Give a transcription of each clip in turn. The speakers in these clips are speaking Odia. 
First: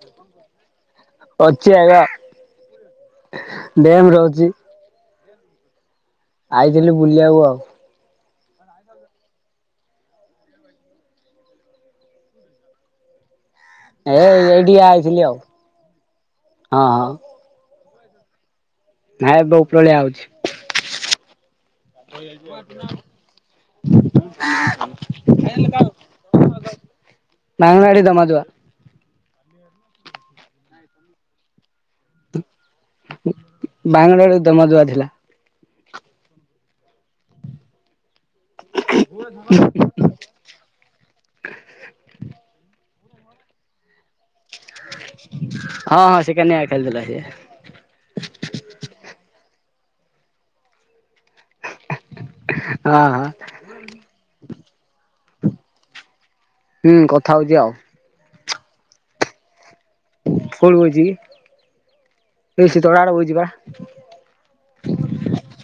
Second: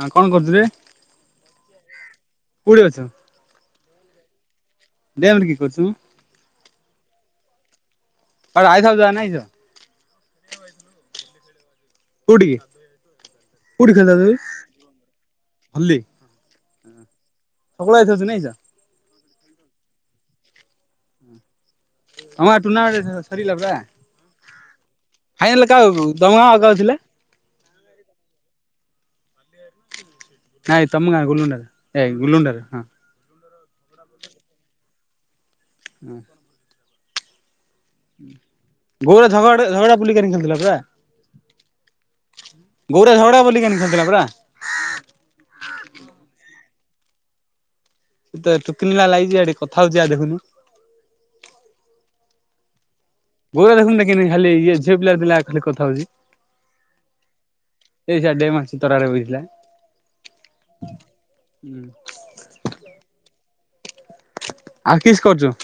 ହଁ କଣ କରୁଛୁ ରେ ଅଛିି ଆଗ କୋଉଠି ଅଛୁ ଡ୍ୟାମ ରହୁଛି। ଦେମେ କିଏ କରୁଚୁ? ଆଇଥିଲି ବୁଲିବାକୁ ଆଉ। ଆଡ ଆଇ ହଉ ଆ ନାାଇଁ [unintelligible] କୋଉଠିକି। କୋଉଠି ଏ ଖେଳିଥାଉଛୁ ବେ ଏଇଠିକି ଆଇଥିଲି ଆଉ ହଲି ହଁ ହଁ। [unintelligible] ନାଇଁ ଏବେ ଉପରଳିଆ ଆଉଛି। ତମ ଗାଁ ଟୁର୍ଣ୍ଣାମେଣ୍ଟ ସରିଲା ପରା ଫାଇନାଲ [unintelligible] [unintelligible] [unintelligible] ନାଇଁ ତମ ଗାଁ ଗୁଲୁଣ୍ଡାର ଏଇ ଗୁଲୁଣ୍ଡାରେ ହଁ। [unintelligible] [unintelligible] ଗୌରା ଝଗଡେ ଝଗଡା। ଗୌରା ଝଗଡା ବୁଲିକାନି ଖେଳୁଥିଲା ପରା। ହଁ ହଁ ସେ କାନ୍ୟା ଖେଳୁଥିଲା ସିଏ। [unintelligible] ହଁ। ଗୌରା ଦେଖୁନୁ ଦେଖିନି ଖାଲି ଇଏ ଝିଅ ପିଲାର ପିଲା ଖାଲି କଥା ହଉଛି। ହୁଁ କଥା ହଉଚି ଆଉ। ଏଇ ସିଆଡେ ଡ୍ୟାମ ଆସିଚି ତରା ରେ ବୋଇଥିଲା। କୋଉଠି ବଇଚିକି। ହୁଁ। ରିଶି ତଳ ଆଡୁକୁ ଯିବା। ଆଉ କିସ୍ କରୁଛୁ।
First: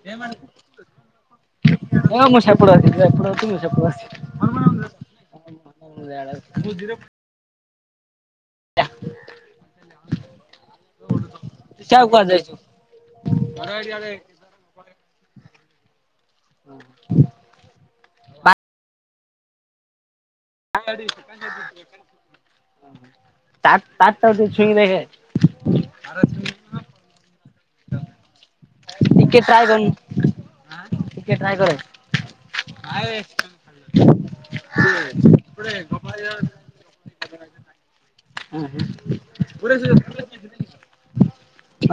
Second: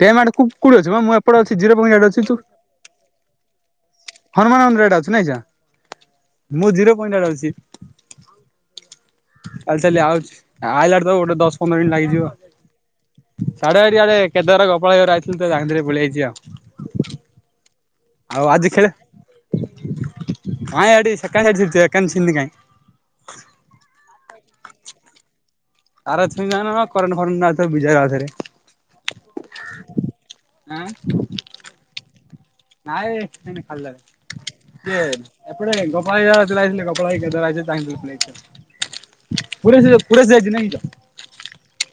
ଡ୍ୟାମ ଆଡେ କୋଉଠି ଅଛୁ ମ ମୁଁ ଏପଟେ ଅଛି ଜିରୋ ପଏଣ୍ଟ ଆଡେ ଅଛି ତୁ [unintelligible] ହନୁମାନ ମନ୍ଦିର ଆଡେ ଅଛି ନେଇଯା। ମୁଁ ଜିରୋ ପଣ୍ଟଟ ଆଡେ ଅଛି। ଚାଲି ଚାଲି ଆଉଛି ଆଇଲାଡୁ ତାକୁ ଗୋଟେ ଦଶ ପନ୍ଦର ମିନିଟ ସିଆଉ କୁଆଡେ ଲାଗିଯିବ। ଯାଇଛୁ? [unintelligible] ଆଉ ବା ଆଜି ଖେଳେ। [unintelligible] ତା ତାସ୍ ଟାକୁ ଟିକେ ଛୁଇଁକି ଦେଖେ। [unintelligible] ଟିକେ ଟ୍ରାଏ କରୁନୁ। ଆଁ ଟିକେ ନାଇ ବେ ଟ୍ରାଏ କରେ। ଏଇନେ ଖାଲିଟାରେ। ହଁ [unintelligible] ପୁରା ସେ ଯୋଉ ପୁରା ସେ ଯାଇଛି ନାଇଁ କିଲୋ।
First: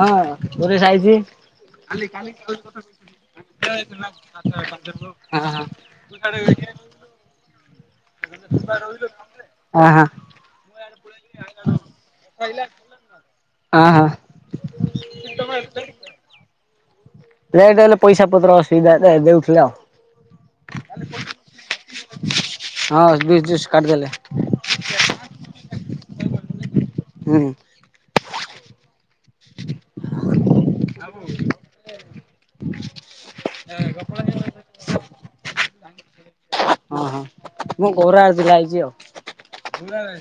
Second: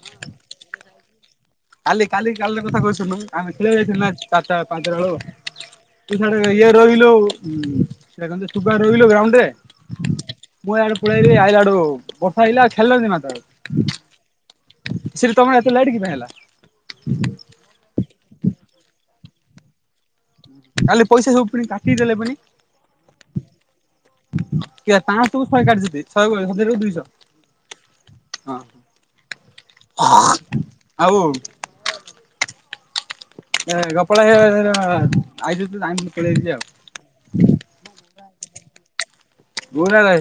ହଁ ସୁରେଶ ଆଇଚି। କାଲି କାଲି କାଲିର କଥା କହୁଚି ଶୁଣୁନୁ ଆମେ ଖେଳିଆକୁ ଯାଇଥିଲୁ ନା ଚାରଟା ପାଞ୍ଚଟା ହଁ ବେଳୁକୁ। ହଁ। ତୁ ସିଆଡେ ଇଏ ରହିଲୁ ସେଟା କନ୍ତି ତୁ ପା ରହିଲୁ ଗ୍ରାଉଣ୍ଡରେ। ଆହା ମୁଁ ଇଆଡେ ପଳେଇ ଆଇଲି ଆଇଲାଟୁ ବର୍ଷା ଆଇଲା ଆ ଖେଳିଲାନି ନା ତା। ଅ ହଁ। ଏତେ ଲେଟ୍ କି ପାଇଁ ହେଲା ଲେଟ୍ ହେଲେ ପଇସା ପତ୍ର ଅସୁବିଧା ଦେ ଦେଉଥିଲେ ଆଉ। କାଲି ପଇସା ସବୁ ପୁଣି କାଟିଦେଲେ ପୁଣି। ହଁ ବିସ୍ ଦିସ୍ କାଟିଦେଲେ। କିଆ ପାଆସକୁ ଶହେ କାଟିିଛନ୍ତି ଶହେକୁ ହଜାରକୁ ଦୁଇଶହ। ହୁଁ ହଁ ଆଉ। [inaudible] [inaudible] ଗୋପାଳ ଭାଇ [unintelligible] ତାଙ୍କୁ ହଁ ହଁ ମୋ ଗୌରା ଆଜି ଯାଇଛି ଆଉ।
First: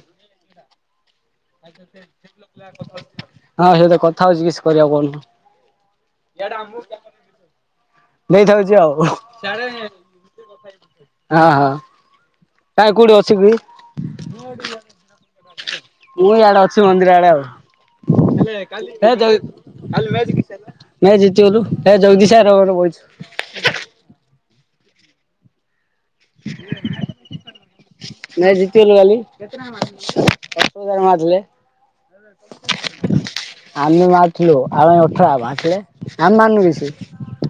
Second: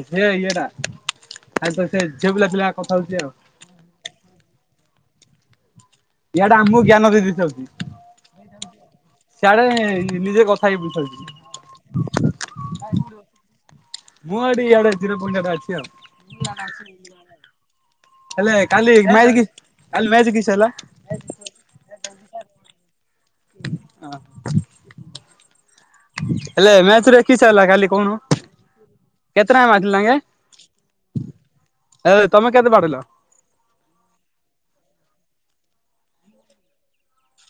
ହେ ଇଏଟା ଆଇ ତ ସେ ଝିଅ ପିଲା ଥିଲେ କଥା ହଉଛି ଆଉ। ହଁ ସେଇତ କଥା ହଉଛି କିଛି କରିବା କଉନୁ। ୟଆଡା ଆମକୁ ଜ୍ଞାନ ଦେଇ ଦେଇ ଥାଉଚି। ଦେଇଥାଉଛି ଆଉ ହଁ ସଆଡେ ନିଜେ କଥା। ହଁ [unintelligible] କାଇଁ କୋଉଠି ଅଛିକି। ମୁଁ ଏଠି ଇଆଡେ ଜିରୋ ପଏଣ୍ଟ ରେ ଅଛି ଆଉ। ମୁଁ ଇଆଡେ ଅଛି ମନ୍ଦିର ଆଡେ ଆଉ। ହେଲେ ତାହେଲେ କାଲି ମ୍ୟାଚ୍ କି ମ୍ୟାଚ କିସ ହେଲା। ମ୍ୟାଚ ଜିତିଗଲୁ ହେ ଜଗଦୀଶ ସାର ମୋର ବଇଚୁ। ହଁ। ମ୍ୟାଚ୍ ରେ କିସ ହେଲା କାଲି କହୁନୁ ମ୍ୟାଚ ଜିତିଗଲୁ କାଲି। କେତେ ରନ୍ ମାରିଥିଲେ ତାଙ୍କେ? ଦଶ ହଜାର [unintelligible] ଥିଲେ। ଏ ତମେ କେତେ ବାଡେଇଲ? ଆମେ ମାରିଥିଲୁ ଆଉ ଅଠରା ମାରଥିଲେ ଆମେ ମାରନୁ କି ସେ।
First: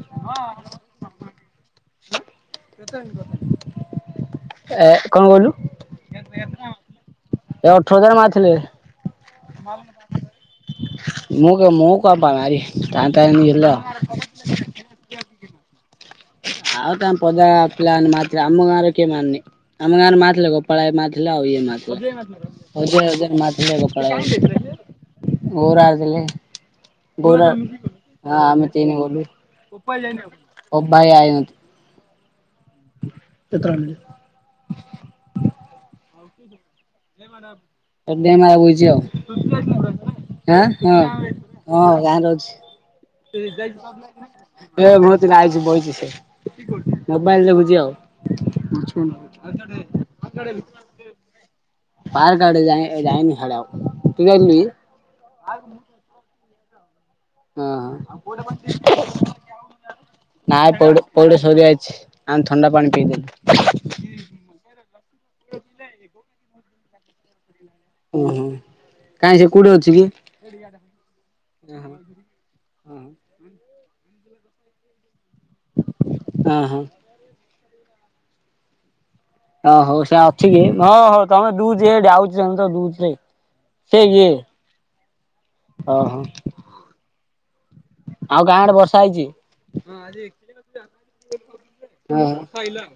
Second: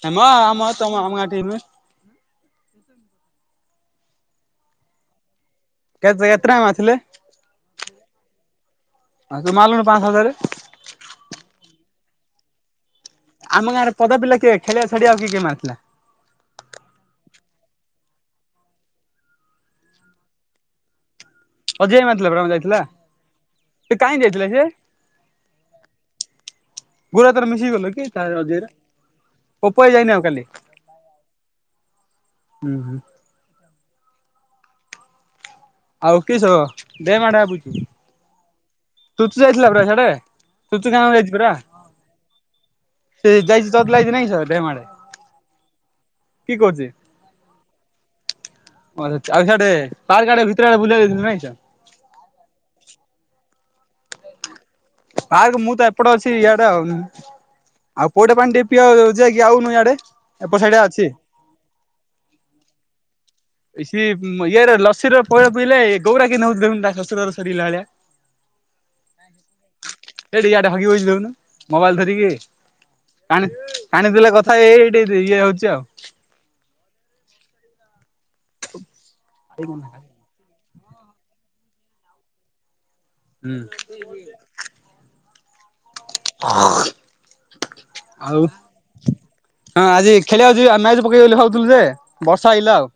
ନାମ ଆମ ତମ ଆମ ଗା ଟିମ। ଏ କଣ କହିଲୁ। କେତେ କେତେ ଟା ମାଥିଲେ। ଏ ଅଠର ହଜାର ମାରିଥିଲେ। ଆ ତୁ ମଲୁ ପାଂସ ହଜାର। ମଁ ମ କ ପା ମାର ତା ଟ ଆମ ହେଲ। ଗାଁରେ ପିଲା। ଖେଳିଆଛାଡି ଆ କିଏ ମାରଥିଲା। ଆଉ ଟାମ ପୋଦା ପିିଲମାନେ ମାାତ ଅମ ଗ ଆାର କେମାି। ଆମ ଗାଁରେ ମାଥିଲଥିଲା କ ପଳଏ ମା ଥିଲା ଆ ଇଏ। ଅଜୟ ମାରିଥିଲା ପରା ଯାଇଥିଲା ସେ କାହିଁ ଯାଇଥିଲା ସେ? [unintelligible] ମାର ଆଦଲେ। ଗୁରା ତାର ଗୋରା ମିଶିକି ଗଲ କି ତା ଅଜୟର ଆମେ ସେ ପୋପ ଭାଇ ଯାଇନି ଆଉ କାଲି ଗଲୁ ଭାଇ। ହୁଁ ହୁଁ। ସେତଣିଲ। ଆଉ କିସ ଦେ ମାଡେ ଭାବୁଛୁ। ମ ବଛି ତୁତୁ ଯାଇଥିଲା ପରା ଆଉଁ ସିଆଡେ? ତୁତୁ ହଁ ଗାଁକୁ ଯାଇଛି ପରା ହଁ ଗାଁରେ ଅଛି। ସେ ଯାଇଛି ଚଗଲା ହେଇଛି ନାଇଁ କି ସେ ଡ୍ୟାମ୍ ଆଡେ ମୁଁତି ଆାଇଛି ବହୁଛିଛ। କି କହୁଛି? ମୋବାଇଲ ଯାଗୁଛି ଆଉଛ। ଆଉ ସେଆଡେ ତାର ଗାଡ ଭିତରେ ବୁଲେଇ ଦେଇେଇଥିଲେ ନାଇଁଛ। ପାର୍କ ଆଡେ ଯାଇ ଯାଇନି ଖଡ ଆ ଜି। ବାାରକ ମୂତ ଏପଡ ଅଛି ଏଇଆଡେ ଆଉନ। ହଁ ହଁ। ଆଉ ପୋଉଟେ ପାଣି ଟିକେ ପିଅ ଯାଇକି ଆଉନୁ ଆଡେ ଏପଟ ସଡଆ ଅଛି। ରିଆାଇଛି ଆ ଥଣ୍ଡା ପାଣି ପିଇଦେନୁ। ସି ଇଏରେ ଲସିୀର ପୋଳ ପିଇଲେ ଗଉରା କେ ନଉ ଦେି ତା ଶଶୁରର ସରିଲା ଭଳିଆ। ଓହୋ କାହିଁ ସେ କୋଉଠି ଅଛି କି। ଏଇଠି ା ଟା ଭାି ବ ଦଉନୁ ମୋବାଇଲ ଧରିକି। ାଣି କାଣିଥିଲେ କଥା ଏଇ ଏଇଠି ଇଏ ହଉଛି ଆଉ। ହଁ ହଁ। ହଁ ହଉ ସେ ଅଛିଯେ ହଁ ହଉ ତମେ ଦୁଯେ ଯାଉଚନ୍ତିଯେ ଦୁଚୁଯେ ହୁଁ। ସେ କିଏ ଅଁ ହୋ। [unintelligible] ଆଉ ଗାଁ ଗଡ଼େ ବର୍ଷା ହେଇଚି? ହଁ ଆଜି ଖେଳିବାକୁ ଯିବା ମ୍ୟାଚ୍ ପକେଇବୋଲି ଭାବଥିଲୁଯେ ଓହୋ ବର୍ଷା ଆମର ଇଆଡେ ବି ଆଇଲା ଆଉ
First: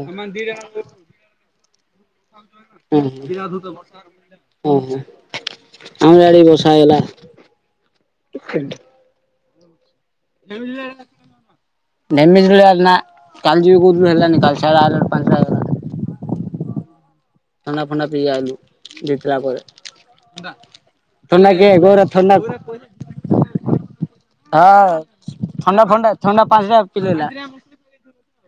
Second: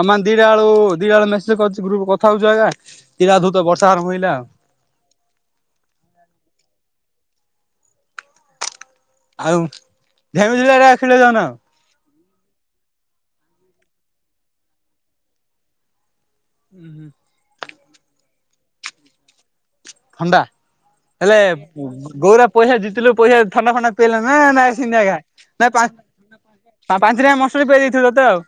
ସମାନ ଦିଟା ବେଳୁ ଦିଟା ବେଳୁ ମେ ଯେକରିଚି ଗ୍ରପ୍ କଥା ହଉଚି ଆଗା [unintelligible] ବର୍ଷା ଆରଭ ହେଲା ଆଉ। ଓହୋ ଆମର ଆଡ଼େବି ବର୍ଷା ହେଇଗଲା। ଆଉ ଝାମିଝୁଲାରେ ଖେଳିବାକୁ ଯାଉନ? [unintelligible] ନେମେଜ୍ ଭଳିଆ ନା କାଲି ଯିବି କୋଉଥୁନୁ ହେଲାନି କାଲି ଶଳା ଆଇଲାକୁ ପାଞ୍ଚଟା ହେଇଗଲା। ଉୁଁ ହୁଁ। ଥାଣ୍ଡା ଥାଣ୍ଡା ପିଆ ଆଲୁ ଜିତଲା ପରେ। ଥଣ୍ଡା ହେଲେ ଥଣ୍ଡା କିଏ ଗୋରା ଗୌରା ଥଣ୍ଡା ପଇସା ଜିତିଲୁ ପଇସା ଥଣ୍ଡା ଫଣ୍ଡା ପିଇଲା ନା ନାଇଁ ହଁ ସିନ୍ଧା ଆଜ୍ଞା ନାଁଇ ଥଣ୍ଡା ଫଣ୍ଡା ଥଣ୍ଡା ପାଞ୍ଚଟା ପା ପିଲେଇଲା ପାଞ୍ଚାଟା ମସୁର ପିଇଦେଇଥିଲେତ ଆଉ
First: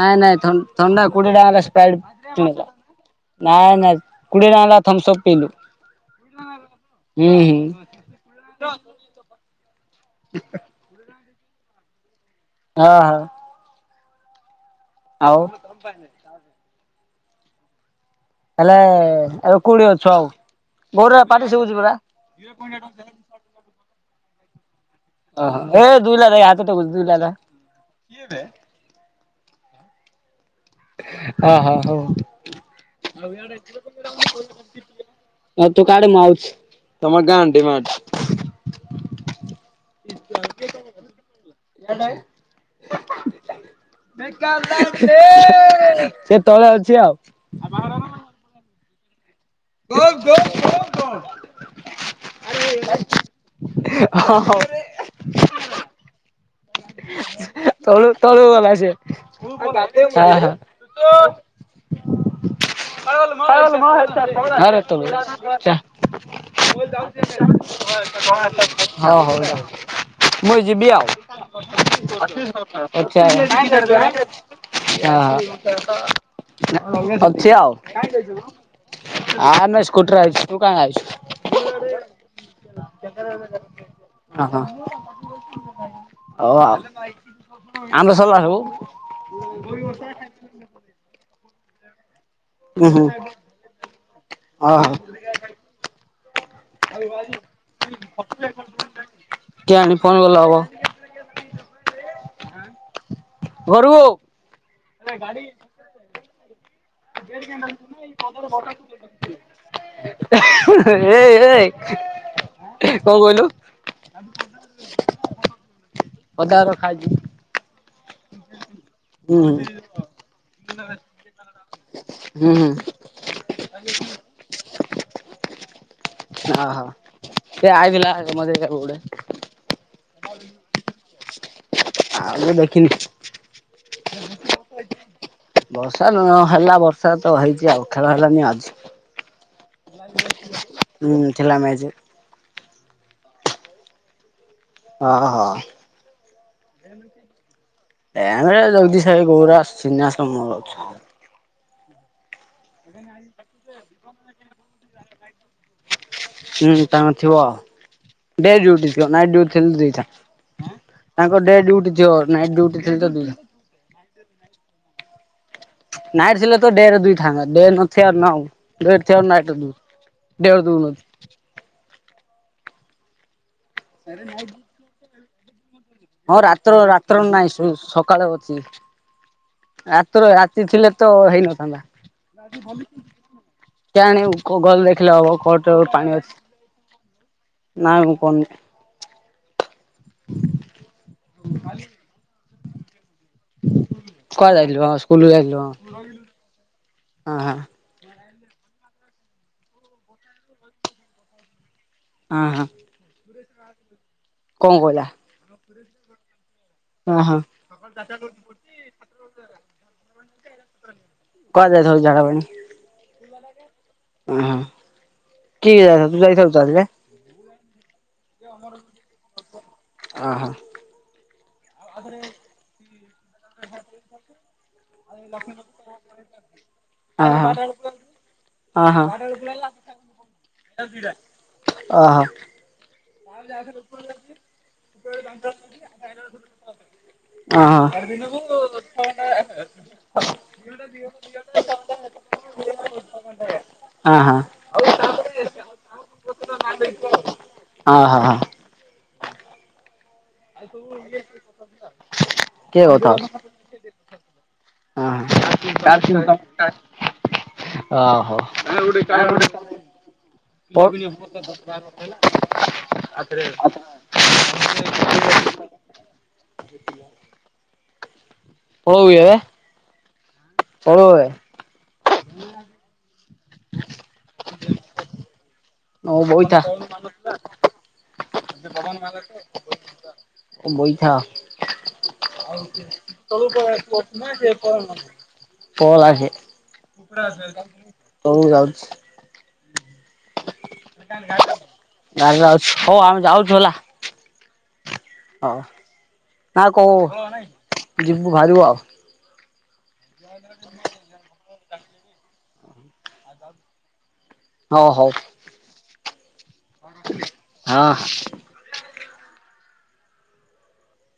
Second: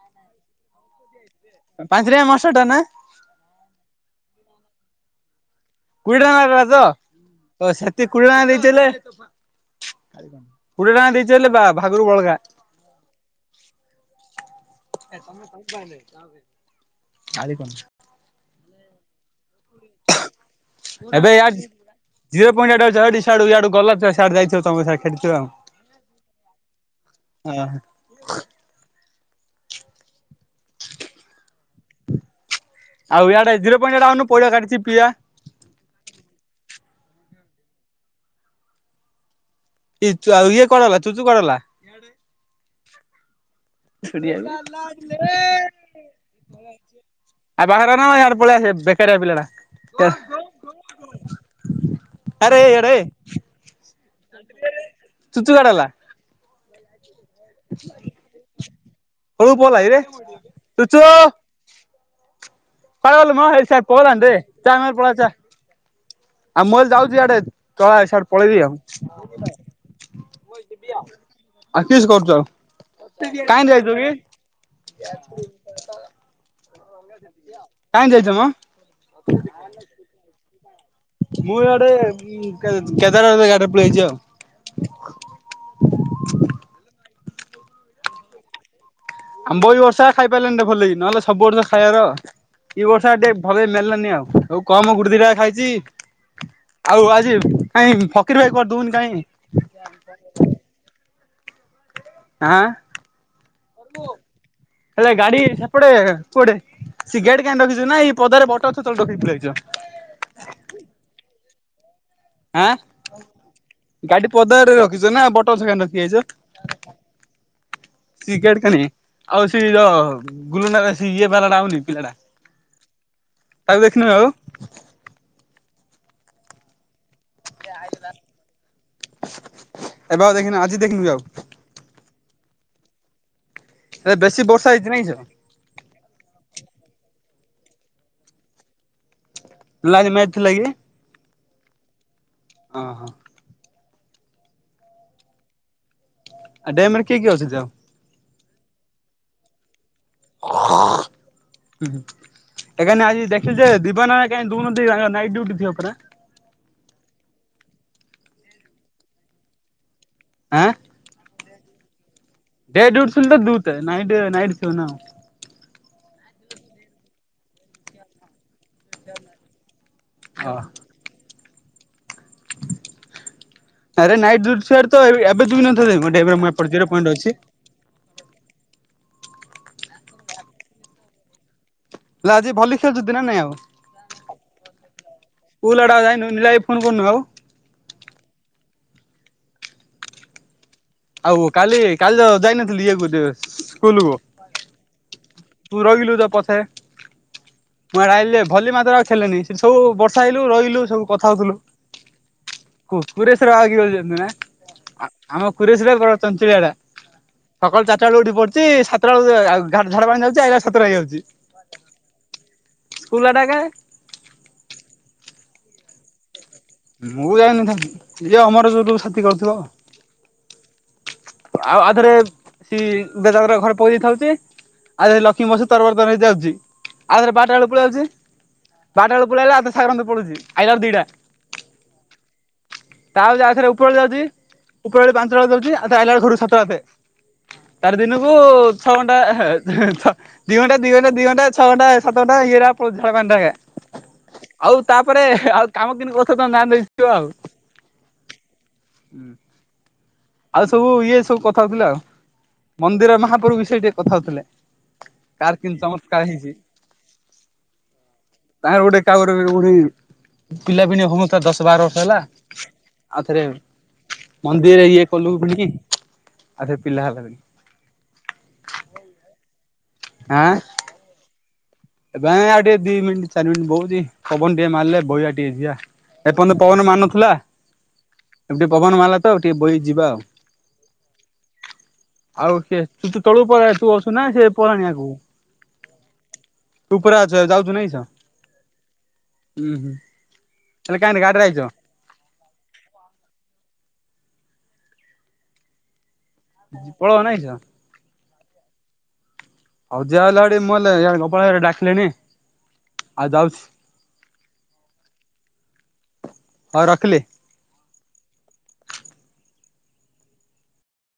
ନାଇଁ ନାଇଁ ଥଣ୍ଡା ଥଣ୍ଡା କୋଡ଼ିଏ ଟଡାଙ୍କର ପାଞ୍ଚ ସ୍ପାଇଡ଼ ଟଙ୍କା ମସୁରି ଟା କିଣିଲା। ନା ନାଇଁ ନାଇଁ କୁଡ଼ିଏ ଟଙ୍କାରେ ଥମ୍ସଅପ୍ ପିିଇଲୁ। କୋଡ଼ିଏ ଟଙ୍କାତ ଓସେତି କୋଡ଼ିଏ ଟଙ୍କା ଦେଇଥିଲେ କୋଡ଼ିଏ ଟାଙ୍କା ଦେଇଚି ବୋଲି ବା ଭାବିବୁ ବଳକା। ହଁ ହଁ। ଆଉ ଆରି କଣ? କଲେ ଆଉ କୋଉଡ଼ି ଅଛ ଆଉ ଗୋଉରା ଏବେ ପାଟି ଶୁବୁଚି ପରା? ସିଆଡ଼ୁ ଇଆଡ଼ୁ ଗଲା ସିଆଡ଼ୁ ଯାଇଥିବ ତମ ସାଇକ୍ ଓହୋ ଏ ଦୁଇ ଲାଇ ହାତଟକୁ ଦୁଇ ଲାଲ ଓହୋ କିଏବେ ଅଁ ହଁ ହଁ ହଉ। ଆଉ ଇଆଡ଼େ ଜିର ଆଉନୁ ପଇଡ଼ କାଟିଛି ପିଇବା। ଆଉ ତୁ କାଟେ ମୁ ଆଉଚି ତମର [unintelligible] ତୁ ଆଏଇ କୁଆଡ଼େ ଗଲା ଚୁଚୁ କୁଆଡ଼େ ଗଲା। [unintelligible] ସେ ତଳେ ଅଛି ଆଉ ଆ ପାଖରେ ରହନାମ ଆଡ଼େ ପଳେଇଆସେ ବେ ବେକାରିଆ ପିଲଟା ଆରେ ଇଆଡ଼େ ହଁ ହଉ ଚୁଚୁ କୁଆଡ଼େ ଗଲା? [inaudible] ତଳୁ ତଳୁକୁ ଗଲାସେ ହଁ ହଁ। ଆରେ ତଳକୁ ଚା ହଁ ହଉ ର ମୁଯିବି ଆଉ କରୁଛ ଆଚ୍ଛା। କାହିଁ ଯାଇଛୁ କି ହଁ ହଁ ଭଛି ଆଉ। କାହିଁ ଯାଇଛ ମ ଆନ ସ୍କୁଟିରେ ଆଇଚି ତୁ କାଇଁ ଆଇଚୁ? ମୁଁ ଇଆଡ଼େ କେ କେଦୋର ଦାଦା ଗାଡ଼ରେ ପଳିଆଇଚି ଆଉ। ଓହୋ ଓଉ ଆମ୍ବ ସରିଲା ସବୁ? ଆମ୍ବବି ବର୍ଷା ଖାଇ ପାରିଲାନି ଟିକେ ଭଲକି ନହେଲେ ସବୁ ବର୍ଷ ଖାଇବାକଥା। ଏଇ ଉଁ ହୁଁ ବର୍ଷା ଟିକେ ଭଲକି ମେଲାନି ଆଉ ଆଉ ଓହୋ କମ୍ ଗୁଟେ ଦିଇଟା ଖାଇଛି ଆଉ ଆଜି କାଇଁ ଫକୀର ଭାଇ କରିଦଉନି କାଇଁ କେଆଣି ଫୋନ୍ କଲେ ହବ। ଆଁ ଗରୁ ଗାଡି କୋଟେ କୁଆଡେ ସିଗଟ କାଁ ରଖିଛୁ ନା ଏଇ ପଦାରେ ବଟଲ ରଖିଛ। ଏଇ ଏଇ ଆଁ କଣ ଗାଡି କହିଲୁ। ପଦାରେ ରଖିଛ ନା ବଟ ଅଦା ଗଛ କାହିଁ ରଖି ର ଖାଇଛ। ସଟଣି ଆଉ ସେ ଯ ଗୁଲୁ ଇଏ ବାଲାଟା ହଉନି ପିଲା ଟା ହୁଁ ହୁଁ ତାକୁ ଦେଖିନୁ ଆଉ ହଁ ହଁ ସେ ଆଇ ଭଥିଲା ମ କେଡେ ଏବେ ଆଉ ଦେଖିନି ଆଜି ଦେଖିନୁ ଆଉ ଆଉ ଦେଖିନି ଏ ବେଶୀ ବର୍ଷା ହେଇଛି ନାଇଁଛ ବର୍ଷା ନ ହେଲା ବର୍ଷା ତ ହେଇଛି ଆଉ ଖେଳ ହେଲାନି ଆଜି ମ ଥିଲା କି? ହୁଁ ଥିଲା ମେଜ ଓ ହୋ ଓଁ ହୋ ଆଉ ଡ୍ୟାମ୍ ରେ କିଏ କିଏ ଅଛନ୍ତି ଆଉ? ଏ ଆମ ଜଗଦୀଶ ଭାଇ ଗୌରା [unintelligible] ହୁଁ। ଆଜି ଦେଖିେ ଦିବ ନା କା ଦୁଉନ ନାଇଟ୍ ଡ୍ୟୁଟି ଥିବ ପୁରା ହୁଁ ତାଙ୍କ ଥିବ ଡେ ଡ୍ୟୁଟି ଥିବ ନାଇଟ ଡ୍ୟୁଟି ଦିଟା। ଆଁ ତାଙ୍କ ଡେ ଡ୍ୟୁଟି ଥିବ। ଡେ ଡ୍ୟୁଟି ଥିଲେ ଦୁଇ ଟେ ନାଇଟ ନାଇଟ୍ ଥିବ ନା କଣ। ନାଇଟ ଥିଲେ ତ ଡେ ରେ ଦୁଇ ଥାଆନ୍ତା ଡେ ନଥିବ ଆଉ ନ ଡେ ରେ ଥିଲେ ନାଇଟି ଦେଉଛନ୍ତି ଡେ ଆଉ ରେ ଓହୋ ଦେଉନାହାନ୍ତି। ଆରେ ନାଇଟ୍ ଟା ଏବେ ଦୁଇ ନାହାନ୍ତି। ହଁ ରାତ୍ର [unintelligible] ରାତ୍ର ପଏଣ୍ଟ ଅଛି। ନାଇଁ ସକାଳେ ଅଛି ରାତିରେ ରାତି ଥିଲେ ତ ହେଇନଥାନ୍ତା। ହେଲା ଆଜି ଭଳି ଖେଳୁଛନ୍ତି ନା ନାଇଁ ଆଉ କଣ ଗଲେ ଦେଖିଲେ ହବ ଖଟ ସ୍କୁଲ ଗୋଟେ ଆଡେ ଆଉ ପାଣି ଯାଇନୁ ଅଛି ନିଲା ଭାଇ ଫୋନ କରୁନୁ ଆଉ। ନାଇଁ ମୁଁ କହନି ଆଉ କାଲି କାଲି ତ ଯାଇନଥିଲି ଇଏ ସ୍କୁଲ କୁ କୁଆଡେ ଯାଇଥିଲୁ ହଁ ସ୍କୁଲ କୁ ଯାଇଥିଲୁ ହଁ ହଁ ମୁଁଡିଲେ ଭଲି ମାତ୍ର ଆଉ ଖେଲେନଣିି ସେ ସବୁ ବର୍ଷା ହେଇଲୁ ରହିଲୁ ସବୁ କଥା ହଉଥିଲୁ। ହଁ ହଁ ହୁ କୁୁରେଶଵର ଆଗରଦ ଜଅ ନା କଣ କହିଲା? କୁରେ ଚଞ୍ଚଳିଆଟା ହଁ ହଁ ସକାଳୁ ଚାରିଟା ବେଳେ ଉଠି ପଡଚି। କେତବେଳେ ଆଉ ଡା ପାଣି ଯାଉଛି ଆ ସାତ ଟା ହେଇଯାଉଛି। କୁହା ଯାଇଥାଉ ଜାଗା ପାଣି ଫୁଲା ଟା କୋ ଓହୋ କି ଯ ତୁ ଯାଇଥା [unintelligible] ମୁଁ ଯାଇନଥିଲି ଇଏ ଆମର ଯୋଉ ସବୁ ସାଥି କରୁଥିବ ଆଉ ଓ ହୋ ଆଉ ଆଧରେ ସ ବେଜାଗରେ ଘରେ ପକେଇ ଖାଉଛି। ଆଉରେ ଲକ୍ଷ୍ମୀ ବସ ତରବରତର ହେଇ ଯାଉଛି ଆଉଥରେ ବାରଟା ବେଳ ପଳେଇ ଯାଉଛି। ଓହୋ ବାରଟା ବେଳ ପଳେଇଲା ସାାଗାରଣ ପଳୁଛି ଆଇଲାର ଦିଟା ଓହୋ ତା ଆଥରେ ଉପରଳେ ଯାଉଛି। ଉପର ବଳେ ପାଞ୍ଚଟା ବେଳେ ଯାଉଛି ଆଉ ଆଲା ବେଳେ ଘରୁ ସାତଟା ହାତେ। ଓହୋ ଓହୋ ହଁ ତାର ଦିନକୁ ଛଅ ଘଣ୍ଟା ହେ ହେ ଛଅ ଦିଘଣ୍ଟା ଦିଘଣ୍ଟା ଦିଘଣ୍ଟା ଛଅଘଣ୍ଟା ସାତ ଘଣ୍ଟା ଇଏରା ପଳାଉଛି [unintelligible] ହଁ ହଁ। ଆଉ ତାପରେ ଆଉ କାମ କିିନ୍ତି କରୁଥିବ ତମେ ଜାଣି ଦେଇଥିବ ଆଉ। ହଁ ହଁ ହଁ। ହୁଁ। ଆଉ ସବୁ ଇଏ ସବୁ କଥା ହଉଥିଲେ ଆଉ। କିଏ ମନ୍ଦିର ମହାପ୍ରଭୁ ବିଷୟରେ ଟିକେ କଥା ହଉଥିଲେ। ତାର କିନ୍ତୁ ଚମତ୍କାର ହେଇଛି। କଥା ଓହୋ ତା ଗୋଟେ [unintelligible] ପଳଉ ପିଲାପିଲି ହୋଉ ନଥିଲା ଦଶ ବାର ବର୍ଷ ହେଲା। ଆଉ ଥରେ ମନ୍ଦିରରେ ଇଏ କଲୁ ପୁଣୀ ଆଉ ସେ ପିଲା ହେଲା। ହଉ ଏ। ଆଁ। ହୋଉ ଏ। ଏବେ ଆଉ ଟିକେ ଦି ମିନିଟ ଚାରି ମିନିଟ ବହୁଛି ପବନ ଟିକେ ମାରିଲେ ବହିଆ ଟିକେ ଯିବା। ଏପର୍ଯ୍ୟନ୍ତ ବଇଥା ପବନ ମାରୁନଥିଲା। ବହି ଯିବା ଆଉ। ବଇଥା। ପଳେଇ ଆଉ କିଏ ତୁ ତୁ ତଳକୁ ପଳା ତୁ ଅଛୁ ନା ସେ ଆସେ। ପଳାଣି ଆଗକୁ ହୋଉ ତୁ ଉପରେ ଅଛୁ ଯାଉଛୁ ନାଇଁ କିସ? ଯାଉଛି। ହୁଁ ହୁଁ। ହେଲେ କାହିଁରେ ଗାଡିରେ ଆଇଛ ଗାଁ ଯାଉଛି ହଉ ଆମେ ଯାଉଛୁ ହେଲା। ହଉ ନା କହୁ ପଳଉ ନାଇଁଛ ଯିବୁ ବାହାରିବୁ ଆଉ। ହଉ ଯିଆ ହେଲାଡି ମୁଁ ହେଲେ ଗୋପାଳ ହେଇକା ଡାକିଲେଣିି ଆଉ ଯାଉଛି। ହଉ ହଉ। ହଉ ରଖିଲି। ହଁ।